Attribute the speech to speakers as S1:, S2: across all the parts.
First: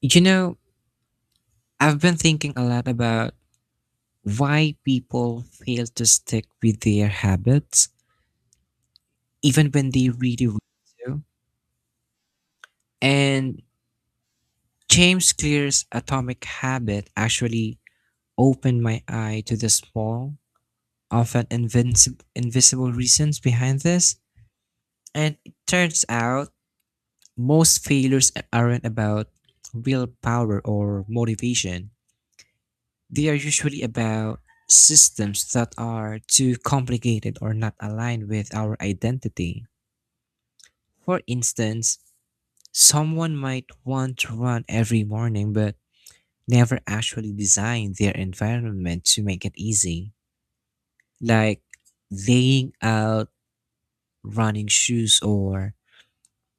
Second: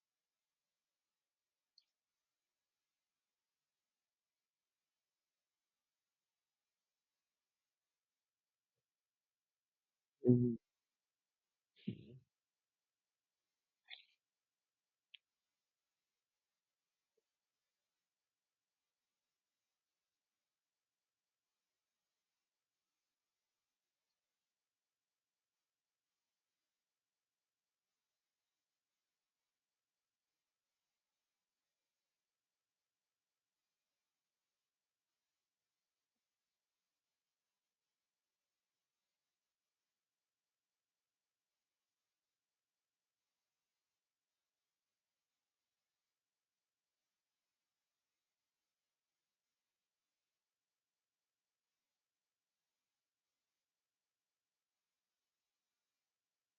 S1: You know, I've been thinking a lot about why people fail to stick with their habits, even when they really want to. And James Clear's Atomic Habit actually opened my eye to the small, often invisible reasons behind this. And it turns out most failures aren't about willpower or motivation. They are usually about systems that are too complicated or not aligned with our identity. For instance, someone might want to run every morning but never actually design their environment to make it easy, like laying out running shoes or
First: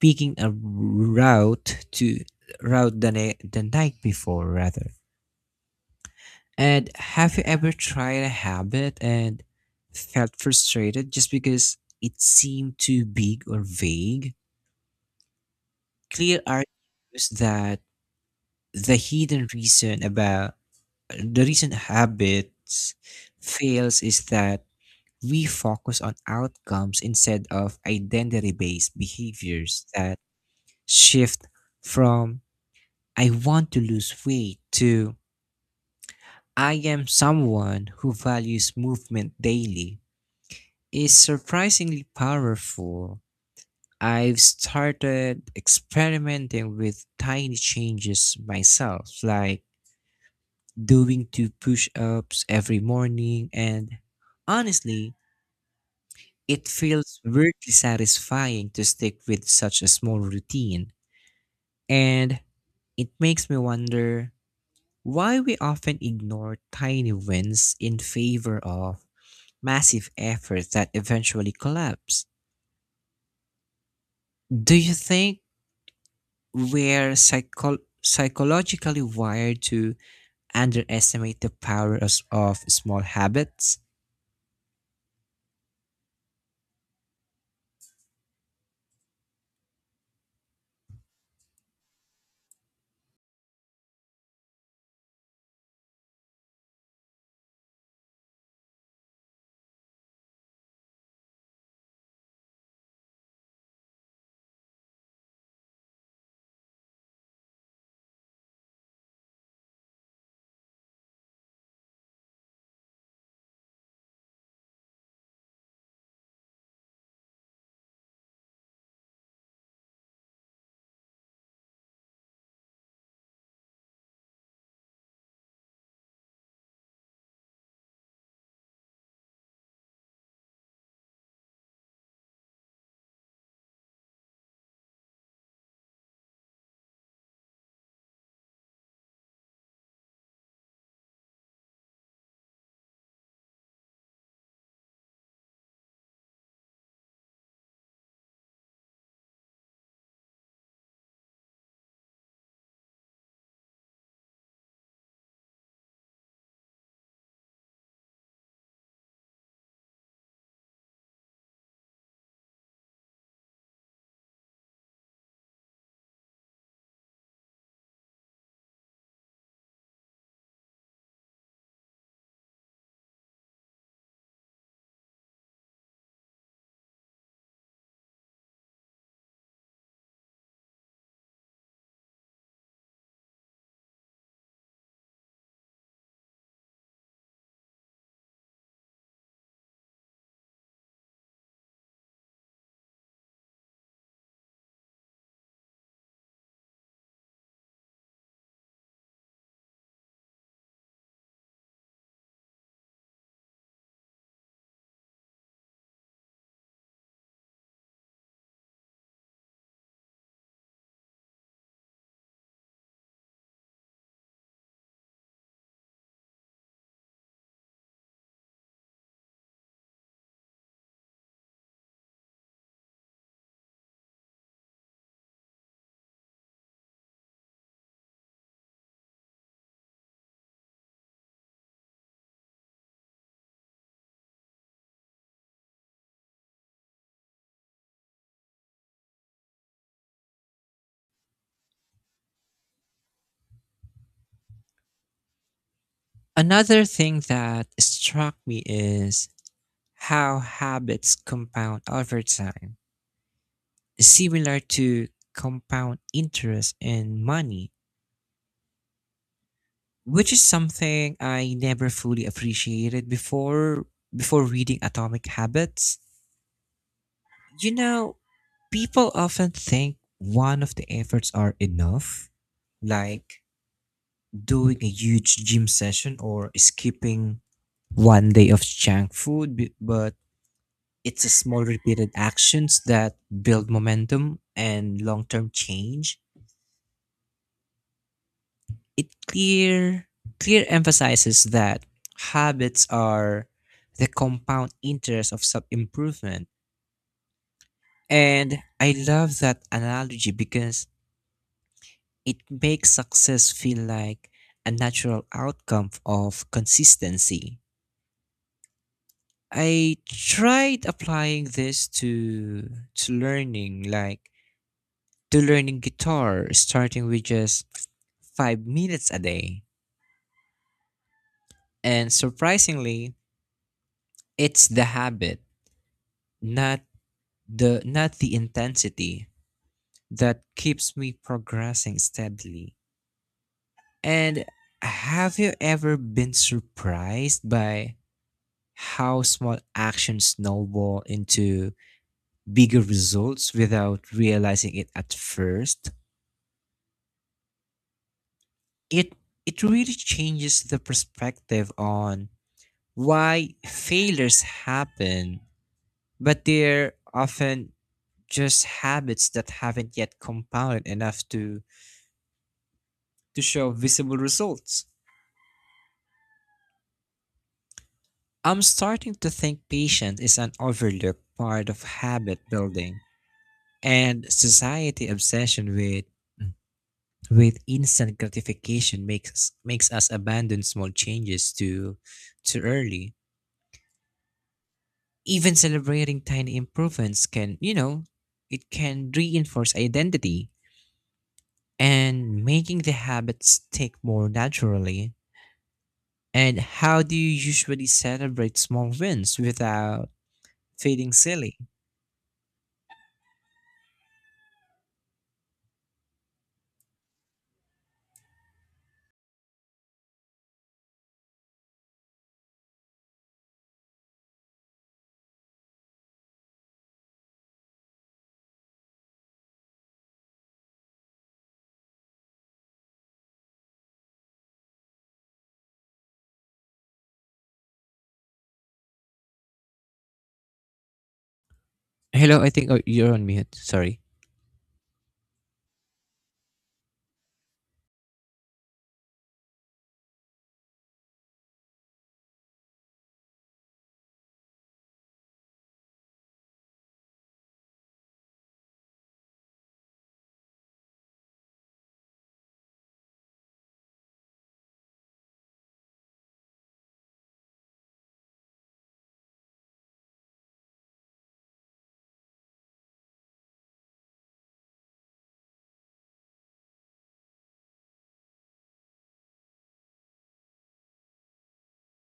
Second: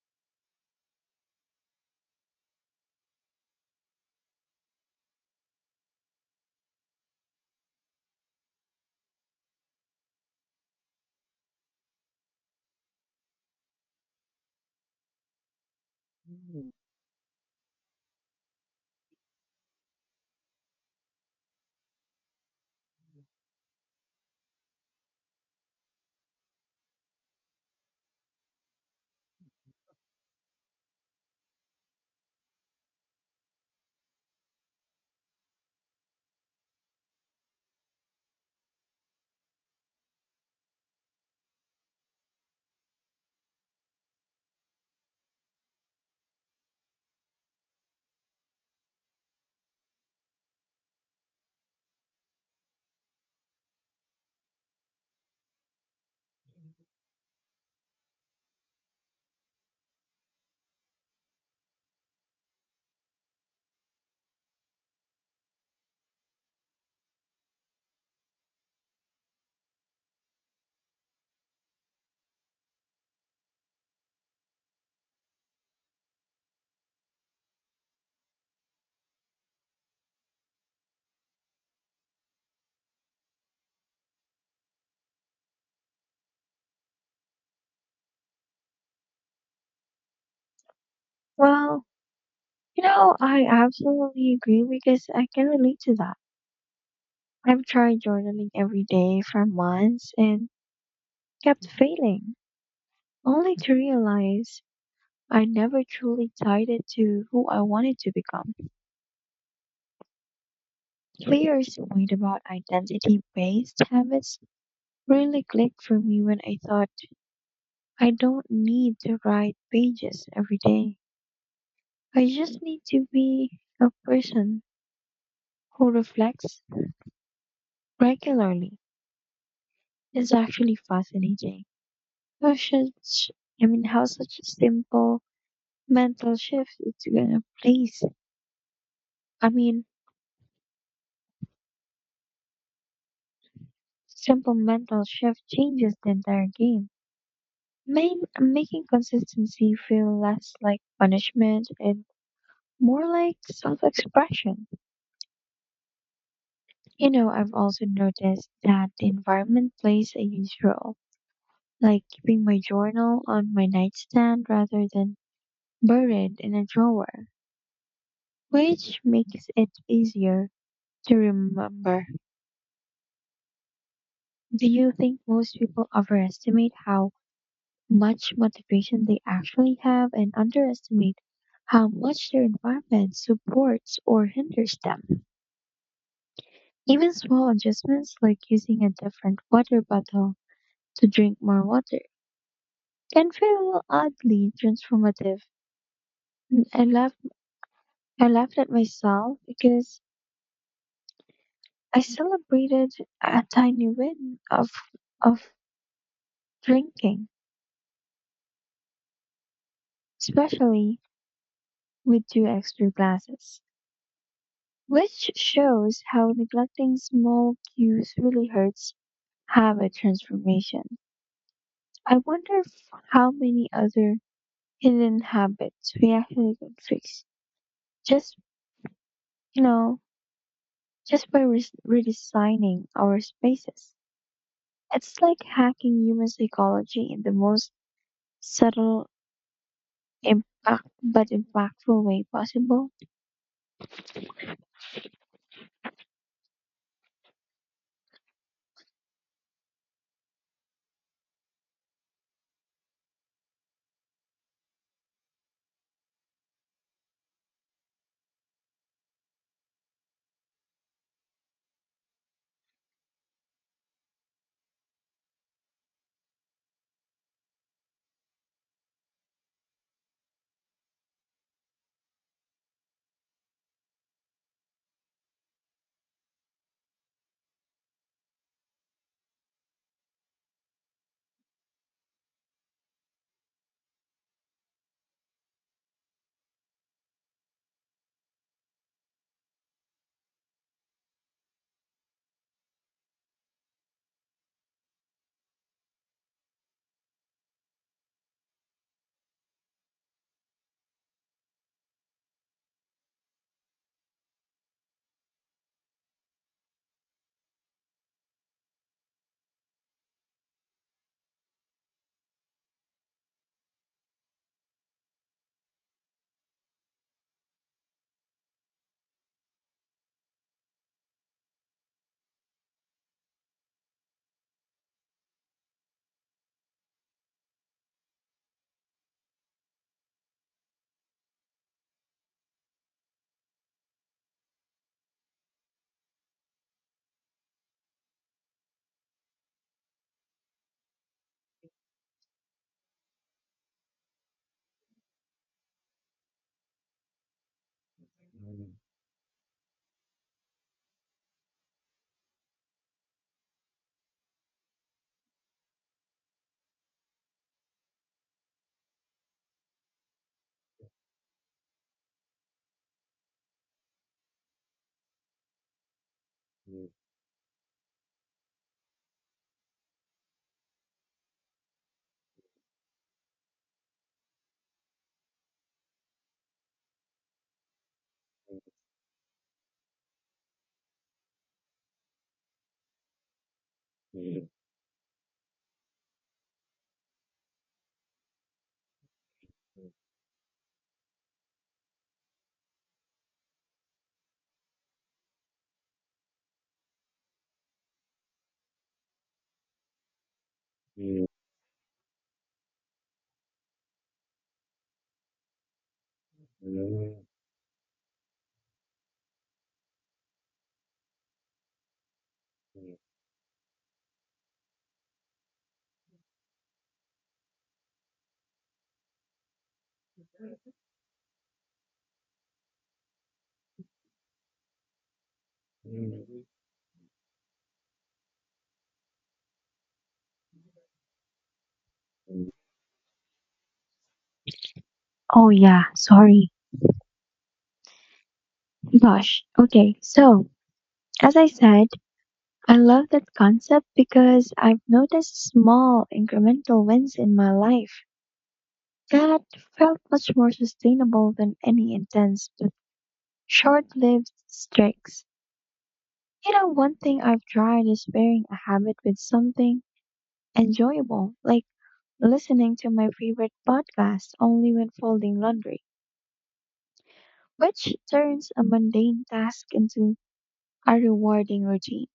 S1: picking a route to the night before rather. And have you ever tried a habit and felt frustrated just because it seemed too big or vague? Clear argues that the hidden reason about the reason habits fails is that we focus on outcomes instead of identity based behaviors that shift from I want to lose weight to I am someone who values movement daily. Is surprisingly powerful. I've started experimenting with tiny changes myself, like doing two push ups every morning, and honestly, it feels weirdly satisfying to stick with such a small routine. And it makes me wonder why we often ignore tiny wins in favor of massive efforts that eventually collapse. Do you think we're psychologically wired to underestimate the power of small habits?
S2: Well, I absolutely agree because I can relate to that. I've tried journaling every day for months and kept failing, only to realize I never truly tied it to who I wanted to become. Clear's point about identity-based habits really clicked for me when I thought I don't need to write pages every day. I just need to be a person who reflects regularly. It's actually fascinating. How should, sh- I mean, how such a simple mental shift is gonna place? I mean, Simple mental shift changes the entire game, making consistency feel less like punishment and more like self-expression. I've also noticed that the environment plays a huge role, like keeping my journal on my nightstand rather than buried in a drawer, which makes it easier to remember. Do you think most people overestimate how much motivation they actually have and underestimate how much their environment supports or hinders them? Even small adjustments like using a different water bottle to drink more water can feel oddly transformative. And I laughed, I laughed at myself because I celebrated a tiny win of drinking, especially with two extra glasses, which shows how neglecting small cues really hurts habit transformation. I wonder if how many other hidden habits we actually can fix just, you know, just by redesigning our spaces. It's like hacking human psychology in the most subtle impactful way possible.
S1: Another thing that struck me is how habits compound over time, similar to compound interest in money, which is something I never fully appreciated before reading Atomic Habits. You know, people often think one of the efforts are enough, like doing a huge gym session or skipping one day of junk food, but it's a small repeated actions that build momentum and long-term change. It clear Clear emphasizes that habits are the compound interest of self-improvement. And I love that analogy because it makes success feel like a natural outcome of consistency. I tried applying this to learning like to learning guitar starting with just 5 minutes a day. And surprisingly, it's the habit, not the intensity that keeps me progressing steadily. And have you ever been surprised by how small actions snowball into bigger results without realizing it at first? it it really changes the perspective on why failures happen, but they're often just habits that haven't yet compounded enough to show visible results. I'm starting to think patience is an overlooked part of habit building, and society obsession with instant gratification makes us abandon small changes too early. Even celebrating tiny improvements can, you know, it can reinforce identity and making the habit stick more naturally. And how do you usually celebrate small wins without feeling silly? Hello, I think oh, you're on mute. Sorry.
S2: Oh yeah, sorry. Gosh. Okay, so as I said, I love that concept because I've noticed small incremental wins in my life that felt much more sustainable than any intense but short-lived streaks. One thing I've tried is pairing a habit with something enjoyable, like listening to my favorite podcast only when folding laundry, which turns a mundane task into a rewarding routine.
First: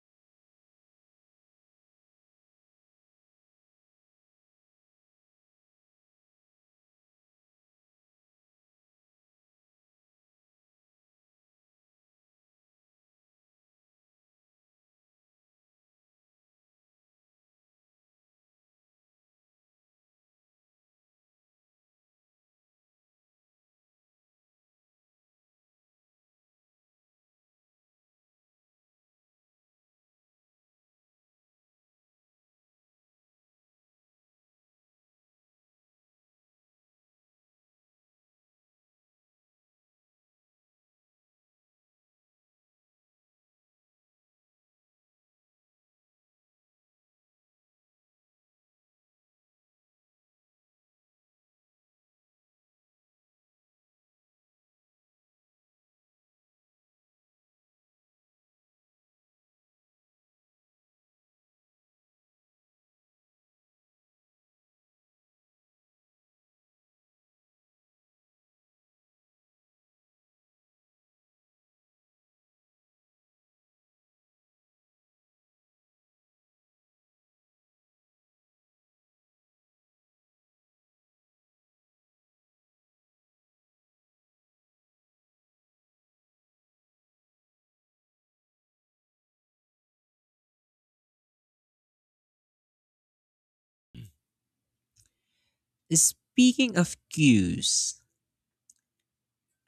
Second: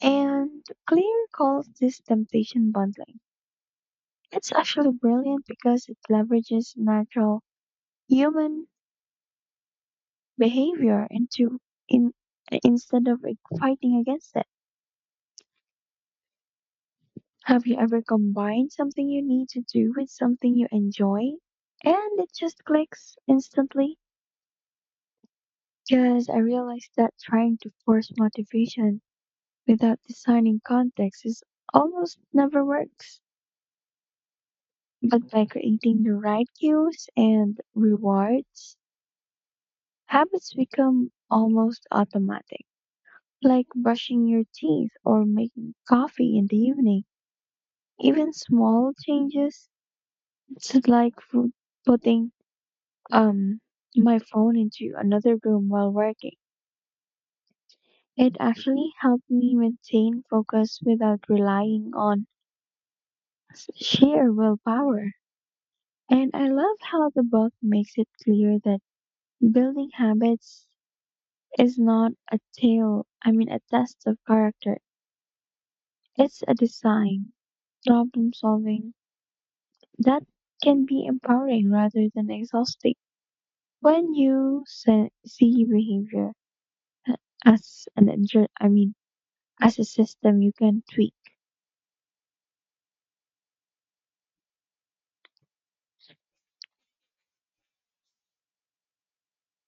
S2: And Clear calls this temptation bundling. It's actually brilliant because it leverages natural human behavior into in instead of fighting against it. Have you ever combined something you need to do with something you enjoy and it just clicks instantly? Because I realized that trying to force motivation without designing context is almost never works. But by creating the right cues and rewards, habits become almost automatic, like brushing your teeth or making coffee in the evening. Even small changes, it's like putting um my phone into another room while working. It actually helped me maintain focus without relying on sheer willpower. And I love how the book makes it clear that building habits is not a tale, I mean, a test of character. It's a design, problem solving, that can be empowering rather than exhausting. When you see behavior a- as an inter- I mean, as a system you can tweak.
S1: Speaking of cues,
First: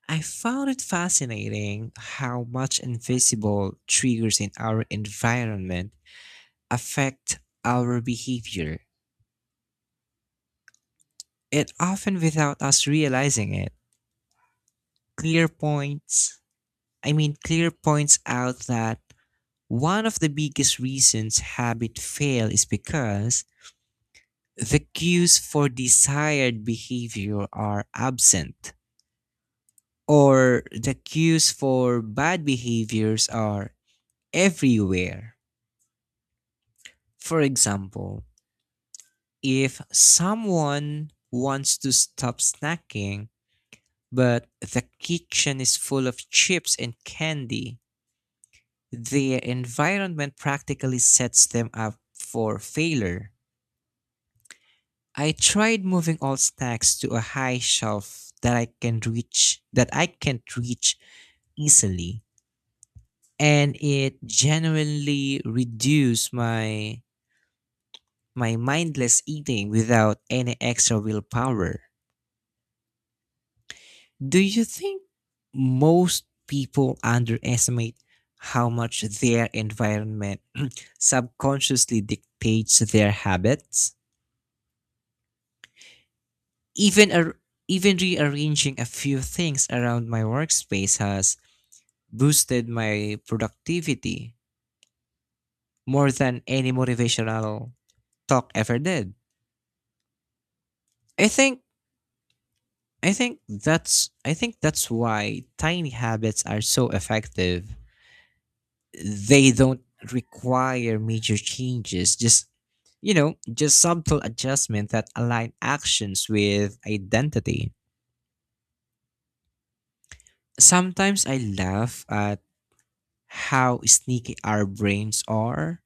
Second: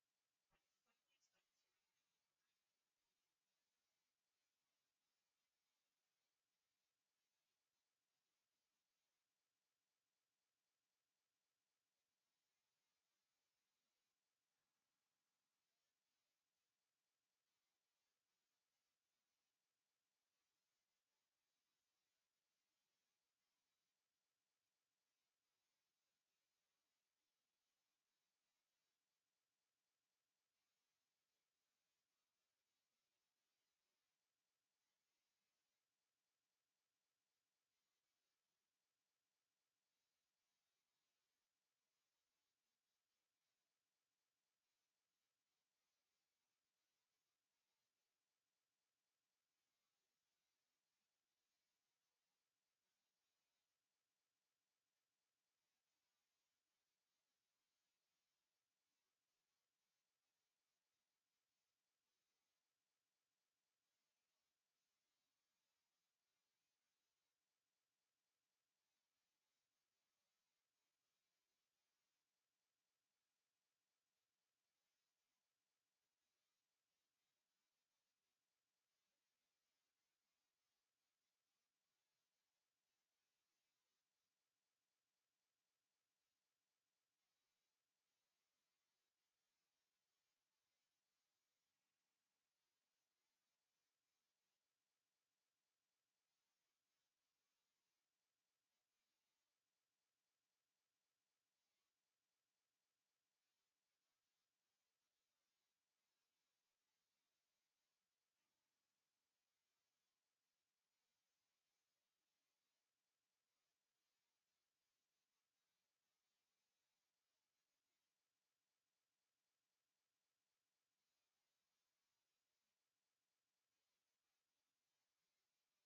S1: I found it fascinating how much invisible triggers in our environment affect our behavior, and often without us realizing it. clear points Clear points out that one of the biggest reasons habit fail is because the cues for desired behavior are absent, or the cues for bad behaviors are everywhere. For example, if someone wants to stop snacking but the kitchen is full of chips and candy, their environment practically sets them up for failure. I tried moving all stacks to a high shelf that I can't reach easily, and it genuinely reduced my mindless eating without any extra willpower. Do you think most people underestimate how much their environment subconsciously dictates their habits? Even ar- Even rearranging a few things around my workspace has boosted my productivity more than any motivational talk ever did. I think I think that's why tiny habits are so effective. They don't require major changes, just you know, just subtle adjustment that align actions with identity. Sometimes I laugh at how sneaky our brains are.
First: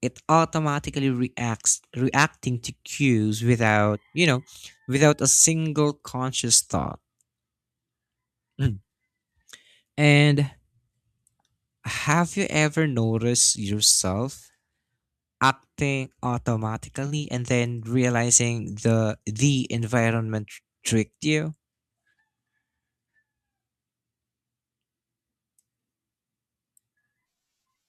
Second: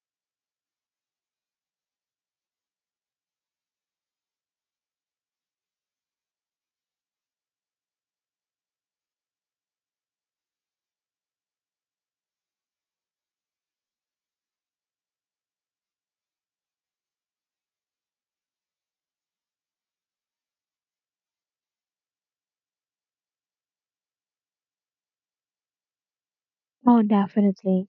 S1: It automatically reacts reacting to cues without, you know, without a single conscious thought. Mm. And have you ever noticed yourself acting automatically and then realizing the environment tricked you?
S2: Oh, definitely.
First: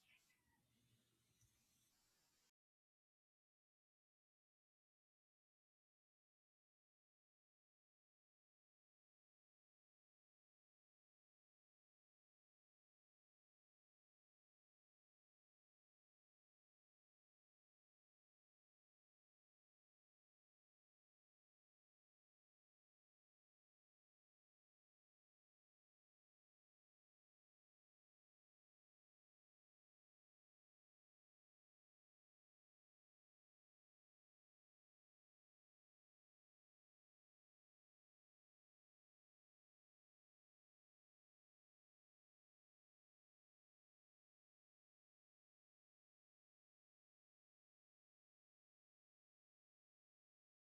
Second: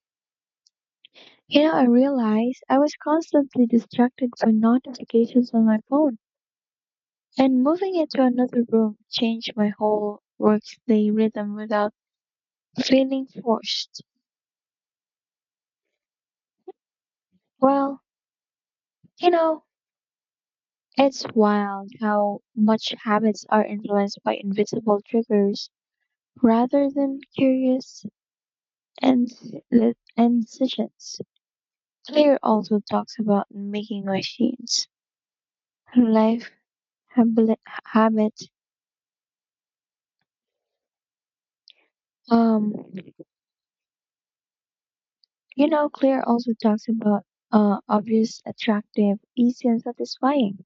S2: I realized I was constantly distracted by notifications on my phone, and moving into another room changed my whole workday rhythm without feeling forced. Well, you know, it's wild how much habits are influenced by invisible triggers rather than curious and and incisions. Claire also talks about making machines, life, habli- habit. Um, Claire also talks about obvious, attractive, easy, and satisfying.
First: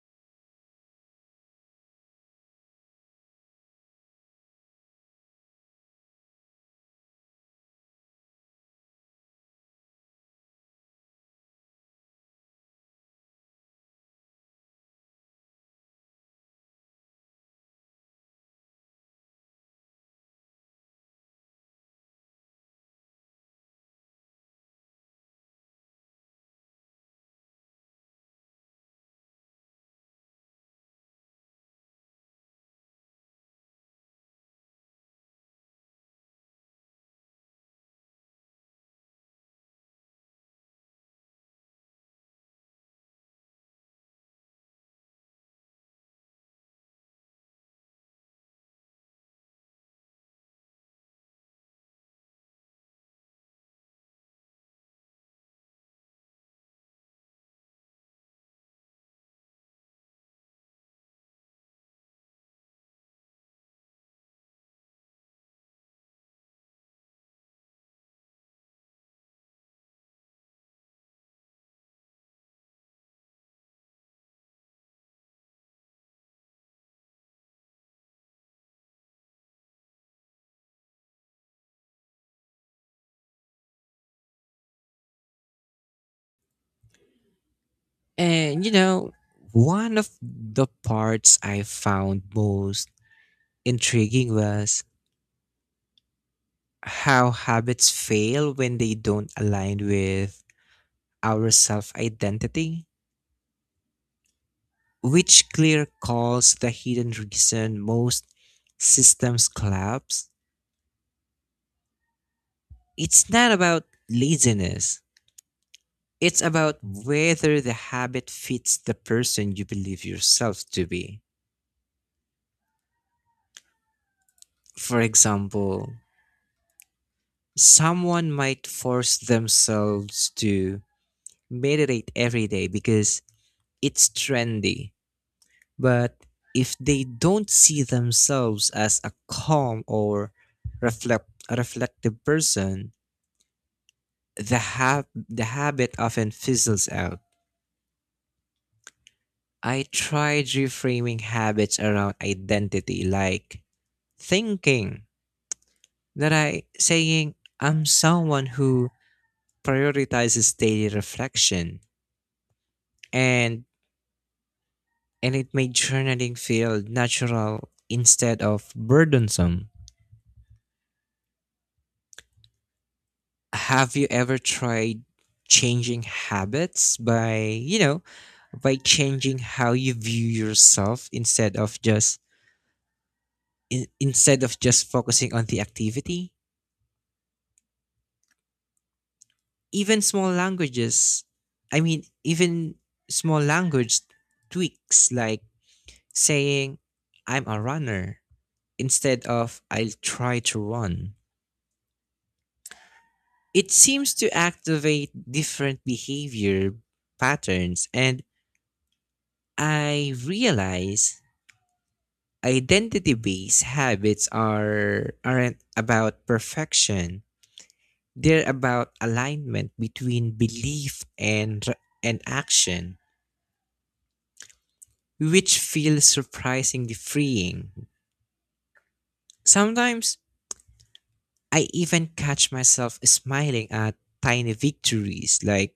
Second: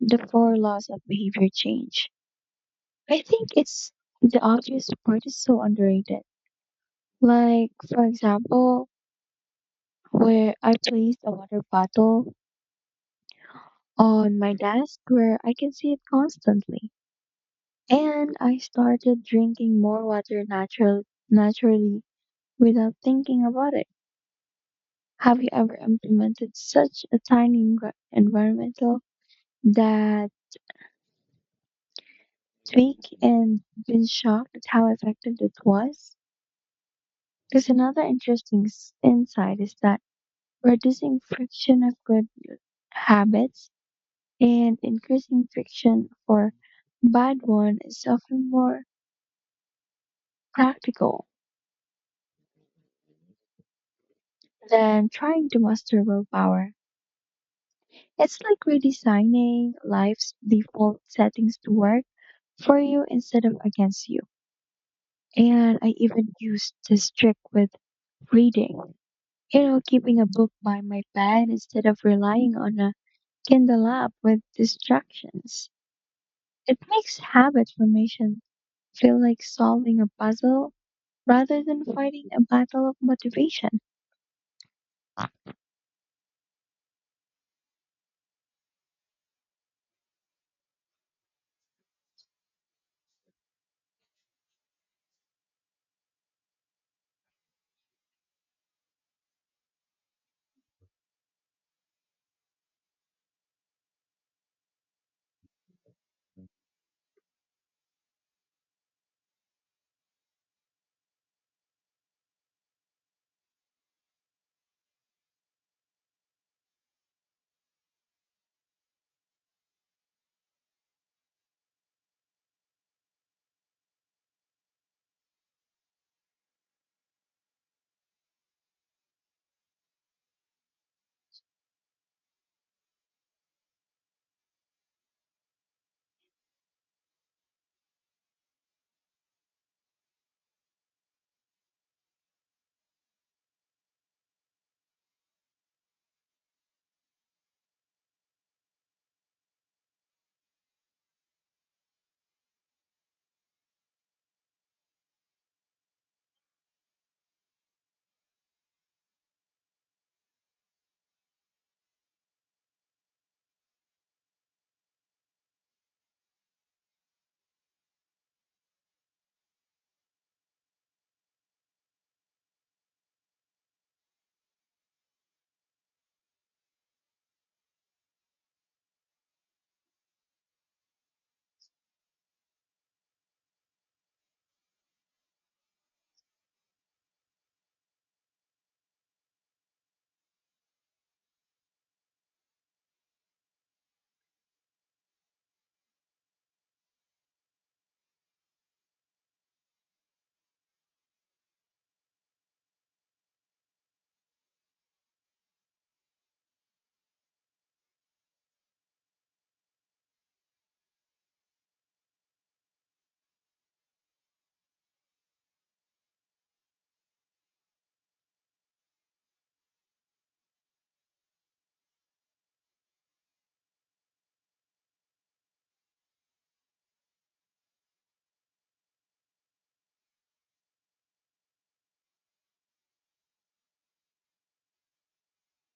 S2: The four laws of behavior change. I think it's The obvious part is so underrated. Like, for example, where I placed a water bottle on my desk where I can see it constantly. And I started drinking more water naturally without thinking about it. Have you ever implemented such a tiny environmental that tweak and been shocked at how effective it was? Because another interesting insight is that reducing friction of good habits and increasing friction for bad one is often more practical than trying to master willpower. It's like redesigning life's default settings to work for you instead of against you. And I even used this trick with reading. Keeping a book by my bed instead of relying on a Kindle app with distractions. It makes habit formation feel like solving a puzzle rather than fighting a battle of motivation.
S1: And you know, one of the parts I found most intriguing was how habits fail when they don't align with our self identity, which clear calls the hidden reason most systems collapse. It's not about laziness, it's about whether the habit fits the person you believe yourself to be. For example, someone might force themselves to meditate every day because it's trendy. But if they don't see themselves as a calm or a reflective person, the habit often fizzles out. I tried reframing habits around identity, like thinking that I saying I'm someone who prioritizes daily reflection and and it made journaling feel natural instead of burdensome. Have you ever tried changing habits by, you know, by changing how you view yourself instead of just instead of just focusing on the activity? Even small languages, even small language tweaks like saying I'm a runner instead of I'll try to run. It seems to activate different behavior patterns and I realize identity-based habits are aren't about perfection. They're about alignment between belief and action, which feels surprisingly freeing. Sometimes I even catch myself smiling at tiny victories like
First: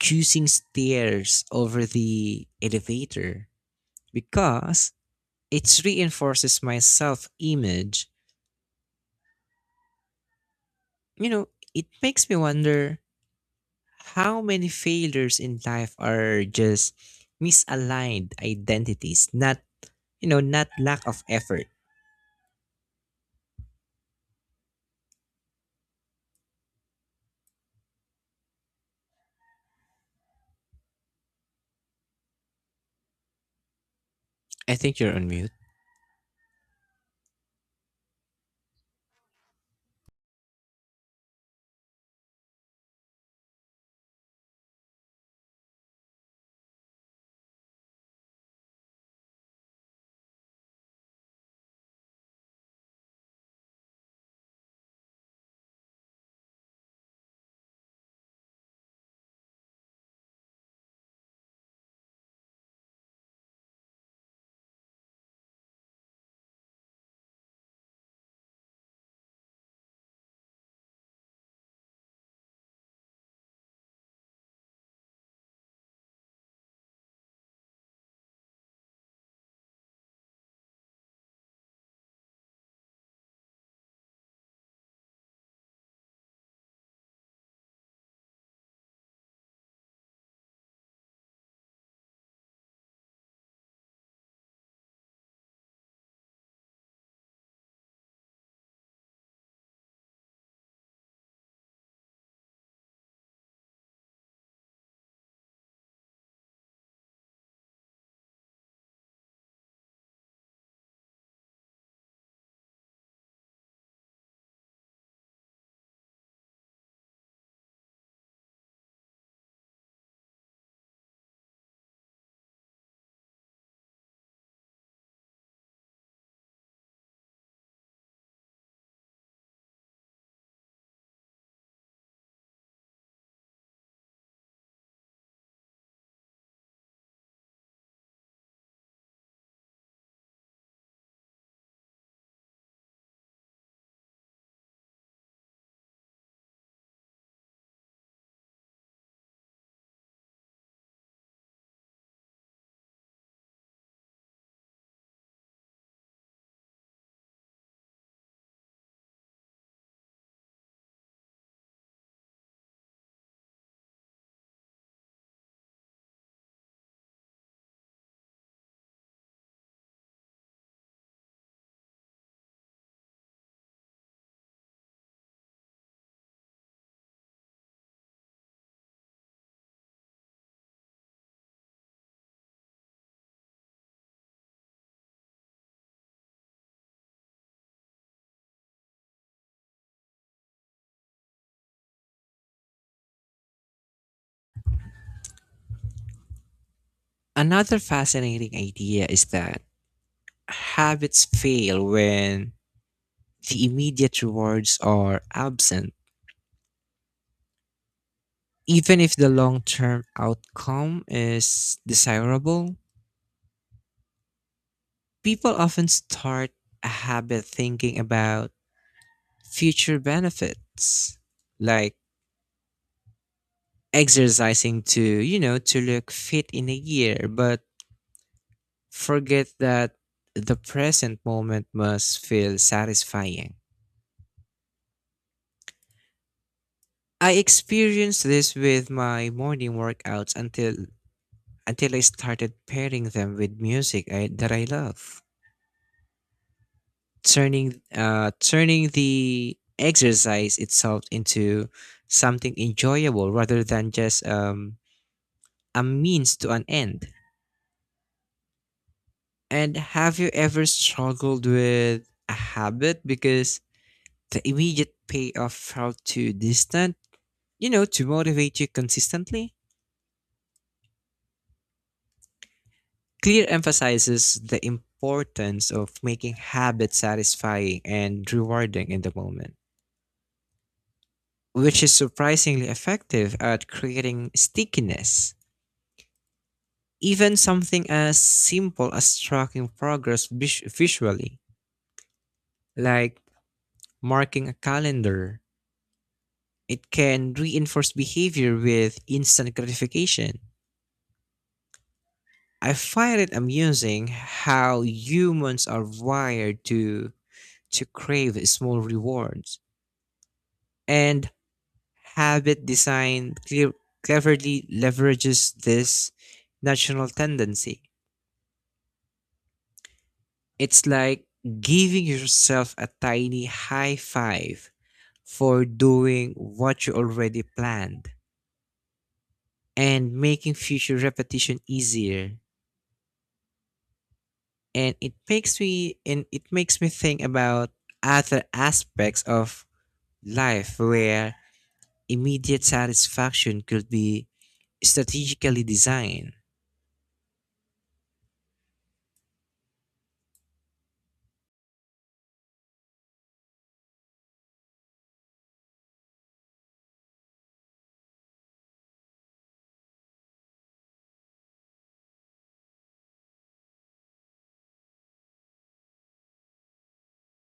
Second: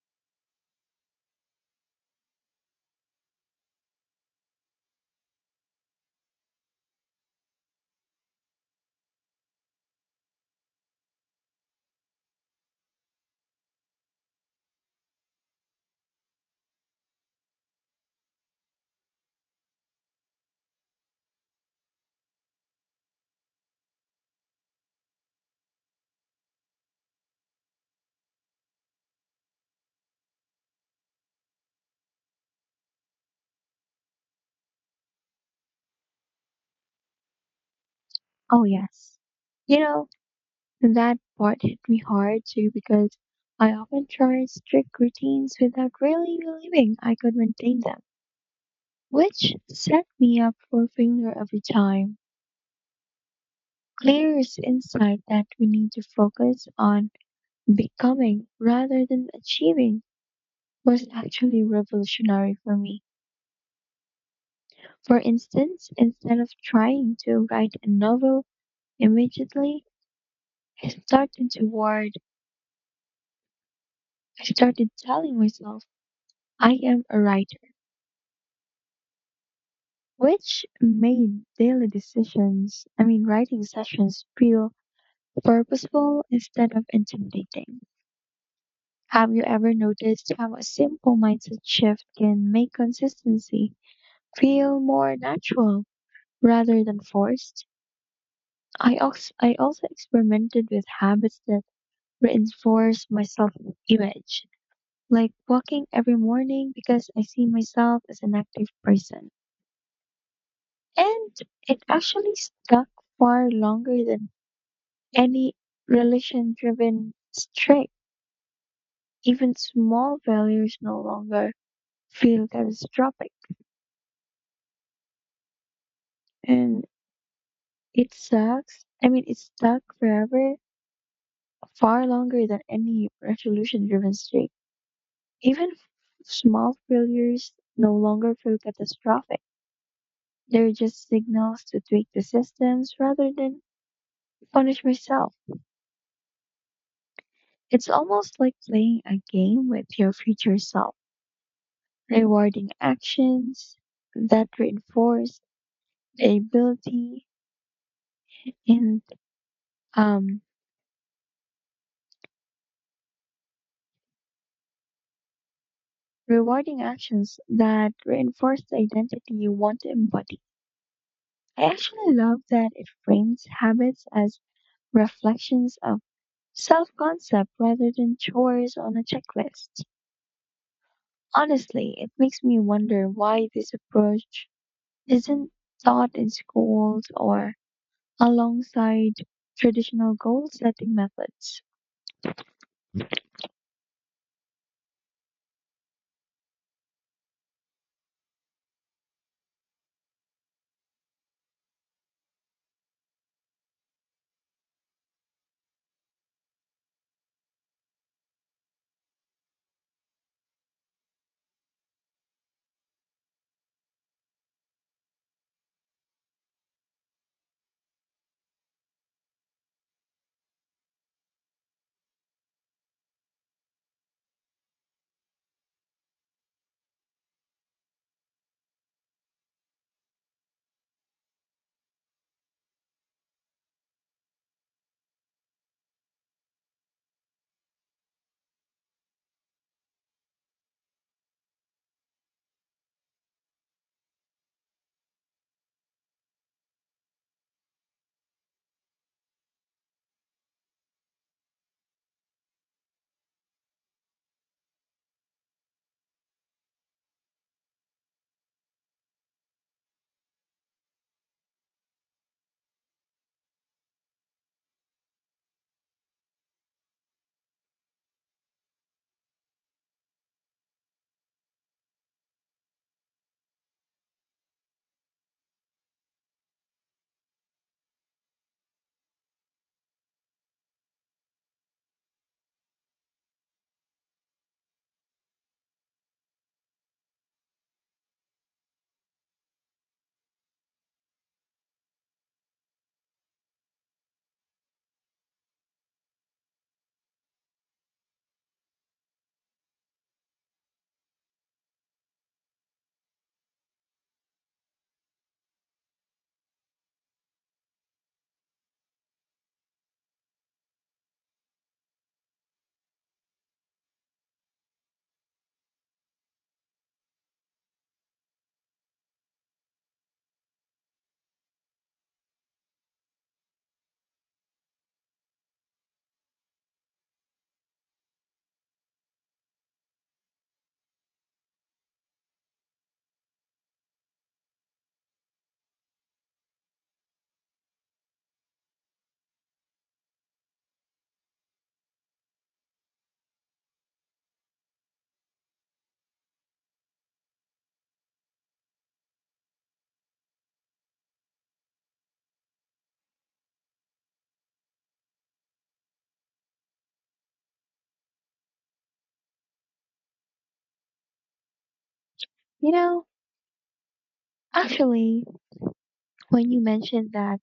S1: choosing stairs over the elevator because it reinforces my self-image. You know, it makes me wonder how many failures in life are just misaligned identities, not you know, not lack of effort. I think you're on mute.
S2: Oh, yes. You know, That part hit me hard too because I often tried strict routines without really believing I could maintain them, which set me up for failure every time. Clear is insight that we need to focus on becoming rather than achieving was actually revolutionary for me. For instance, instead of trying to write a novel immediately, I started toward I started telling myself I am a writer, which made daily decisions, I mean, writing sessions feel purposeful instead of intimidating. Have you ever noticed how a simple mindset shift can make consistency feel more natural rather than forced? I also experimented with habits that reinforce my self image, like walking every morning because I see myself as an active person. And it actually stuck far longer than any relation driven strict, even small failures no longer feel catastrophic. And it sucks. I mean, it's stuck forever, far longer than any resolution driven streak. Even small failures no longer feel catastrophic. They're just signals to tweak the systems rather than punish myself. It's almost like playing a game with your future self, rewarding actions that reinforce ability, and um, rewarding actions that reinforce the identity you want to embody. I actually love that it frames habits as reflections of self concept rather than chores on a checklist. Honestly, it makes me wonder why this approach isn't taught in schools or alongside traditional goal setting methods.
S1: Another fascinating idea is that habits fail when the immediate rewards are absent. Even if the long term outcome is desirable, people often start a habit thinking about future benefits like exercising to, you know, to look fit in a year, but forget that the present moment must feel satisfying. I experienced this with my morning workouts until I started pairing them with music that I love, turning turning the exercise itself into something enjoyable rather than just a means to an end. And have you ever struggled with a habit because the immediate payoff felt too distant, you know, to motivate you consistently? Clear emphasizes the importance of making habits satisfying and rewarding in the moment, which is surprisingly effective at creating stickiness. Even something as simple as tracking progress visually, like marking a calendar, it can reinforce behavior with instant gratification. I find it amusing how humans are wired to crave small rewards. And habit design clear, cleverly leverages this natural tendency. It's like giving yourself a tiny high five for doing what you already planned and making future repetition easier. And it makes me think about other aspects of life where immediate satisfaction could be strategically designed.
S2: You know, actually, when you mentioned that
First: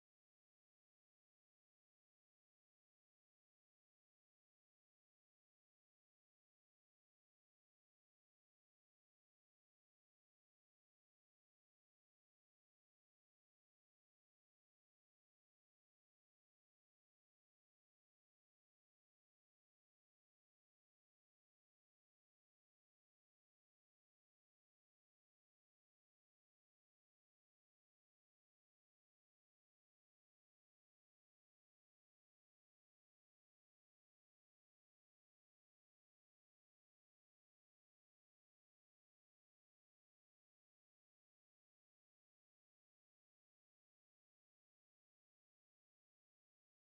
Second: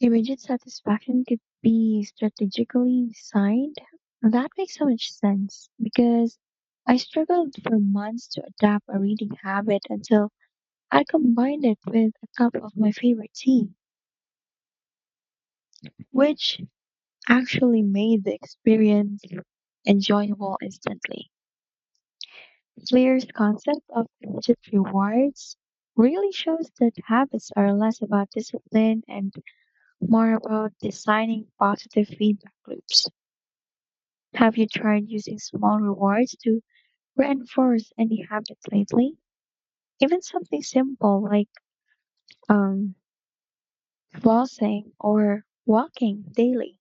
S2: immediate satisfaction could be strategically designed. That makes so much sense because I struggled for months to adapt a reading habit until I combined it with a cup of my favorite tea, which actually made the experience enjoyable instantly. Claire's concept of immediate rewards really shows that habits are less about discipline and more about designing positive feedback loops. Have you tried using small rewards to reinforce any habits lately? Even something simple like um, flossing or walking daily.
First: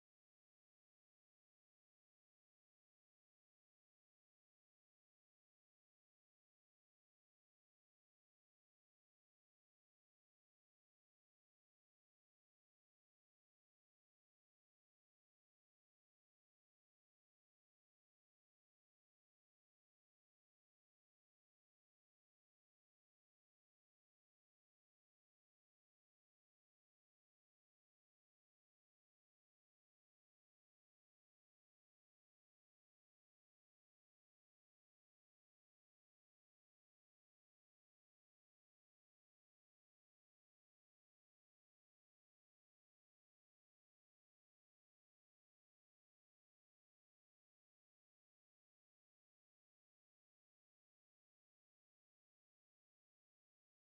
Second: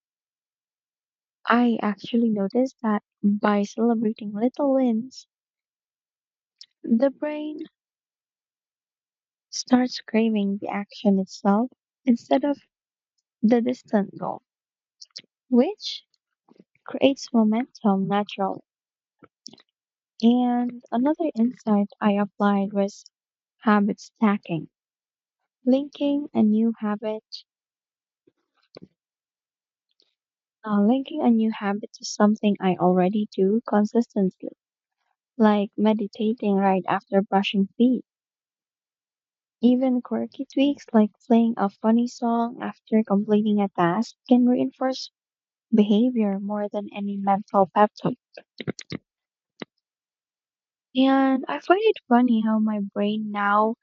S2: I actually noticed that by celebrating little wins, the brain starts craving the action itself instead of the distant goal, which creates momentum naturally. And another insight I applied was habit stacking, linking a new habit linking a new habit to something I already do consistently, like meditating right after brushing teeth. Even quirky tweaks like playing a funny song after completing a task can reinforce behavior more than any mental pep talk. And I find it funny how my brain now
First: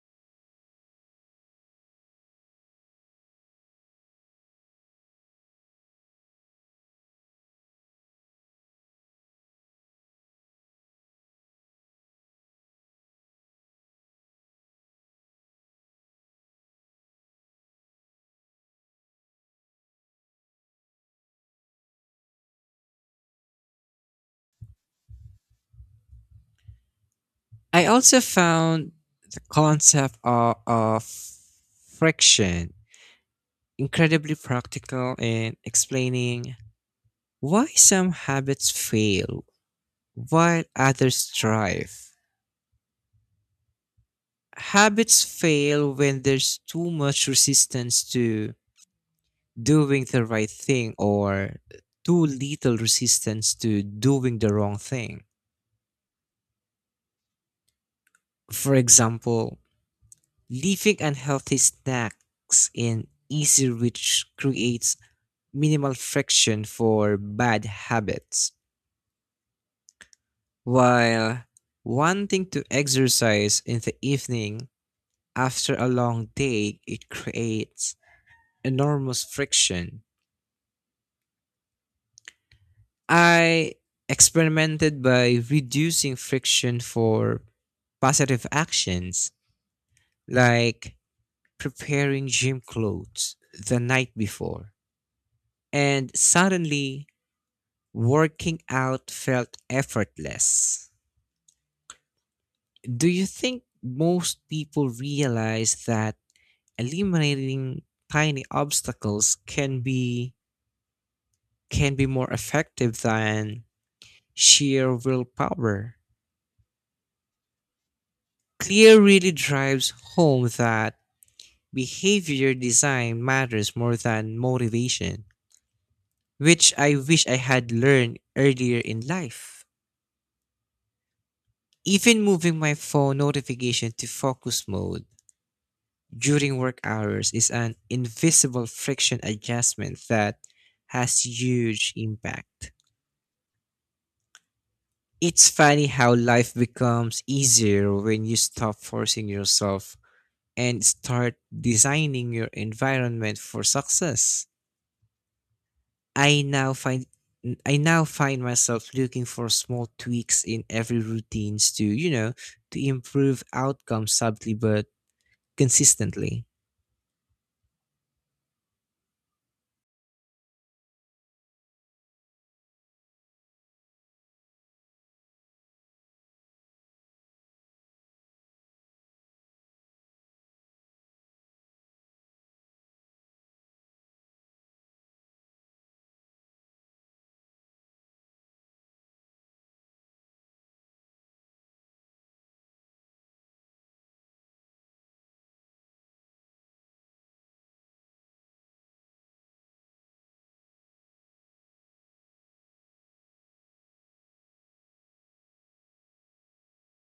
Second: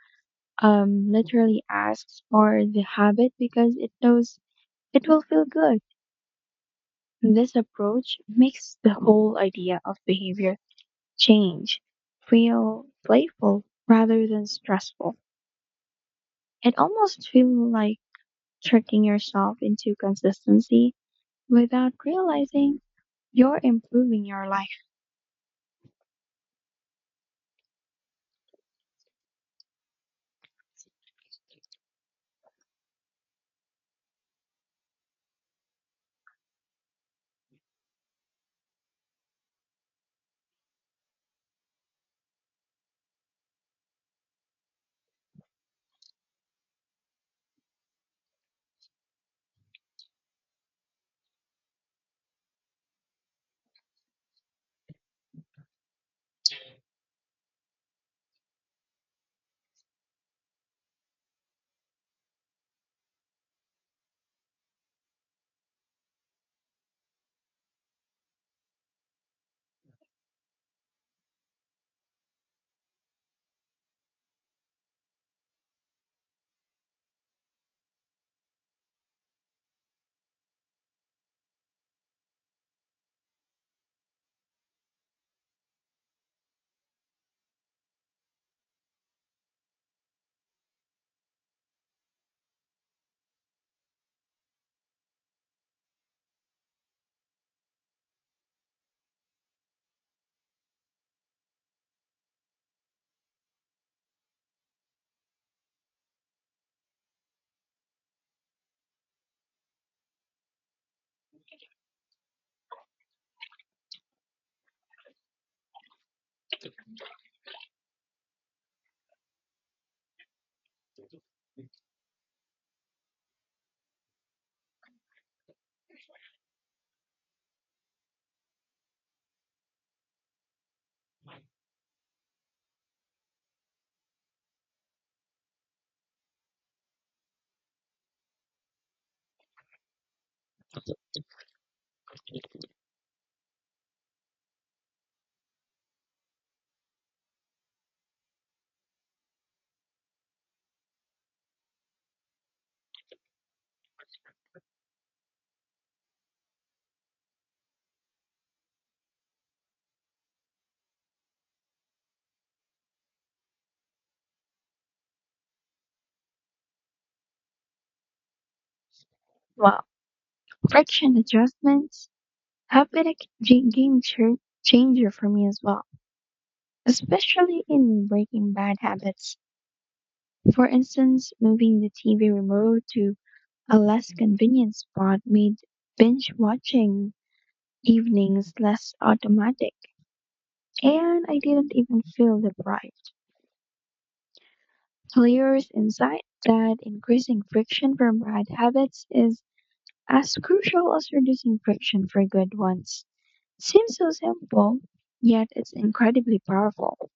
S2: literally asks for the habit because it knows it will feel good. This approach makes the whole idea of behavior change feel playful rather than stressful. It almost feels like tricking yourself into consistency without realizing you're improving your life.
S1: I also found the concept of friction incredibly practical in explaining why some habits fail while others thrive. Habits fail when there's too much resistance to doing the right thing or too little resistance to doing the wrong thing. For example, leaving unhealthy snacks in easy reach creates minimal friction for bad habits. While wanting to exercise in the evening after a long day, it creates enormous friction. I experimented by reducing friction for positive actions like preparing gym clothes the night before. And suddenly, working out felt effortless. Do you think most people realize that eliminating tiny obstacles can be more effective than sheer willpower? Clear really drives home that behavior design matters more than motivation, which I wish I had learned earlier in life. Even moving my phone notification to focus mode during work hours is an invisible friction adjustment that has huge impact. It's funny how life becomes easier when you stop forcing yourself and start designing your environment for success. I now find I now find myself looking for small tweaks in every routines to, you know, to improve outcomes subtly but consistently.
S2: Well, friction adjustments have been a game changer for me as well, especially in breaking bad habits. For instance, moving the TV remote to a less convenient spot made binge watching evenings less automatic and I didn't even feel deprived. Lear's insight that increasing friction from bad habits is as crucial as reducing friction for good ones seems so simple, yet it's incredibly powerful.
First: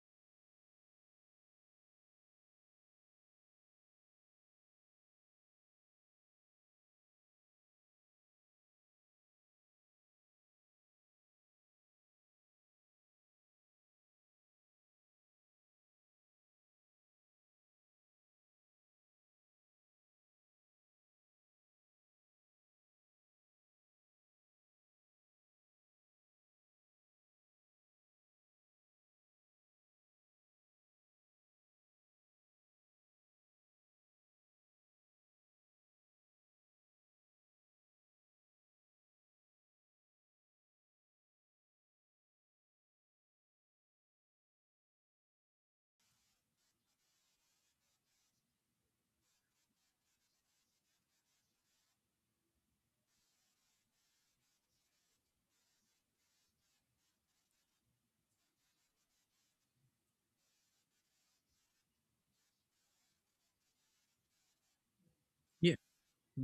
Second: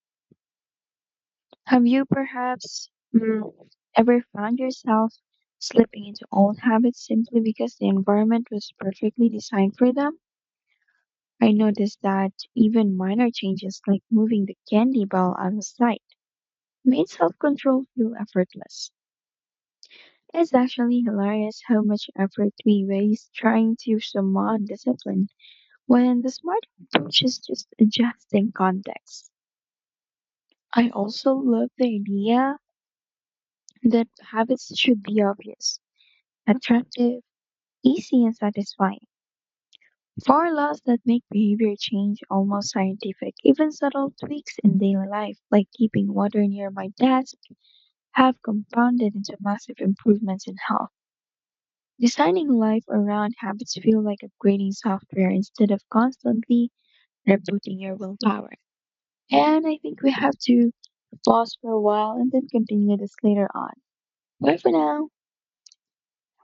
S2: Have you perhaps ever found yourself slipping into old habits simply because the environment was perfectly designed for them? I noticed that even minor changes like moving the candy ball out of sight made self control feel effortless. It's actually hilarious how much effort we waste trying to summon discipline when the smart approach is just adjusting context. I also love the idea that habits should be obvious, attractive, easy, and satisfying. For laws that make behavior change almost scientific, even subtle tweaks in daily life, like keeping water near my desk, have compounded into massive improvements in health. Designing life around habits feel like upgrading software instead of constantly rebooting your willpower. And I think we have to pause for a while and then continue this later on. Bye for now.
S1: Yeah.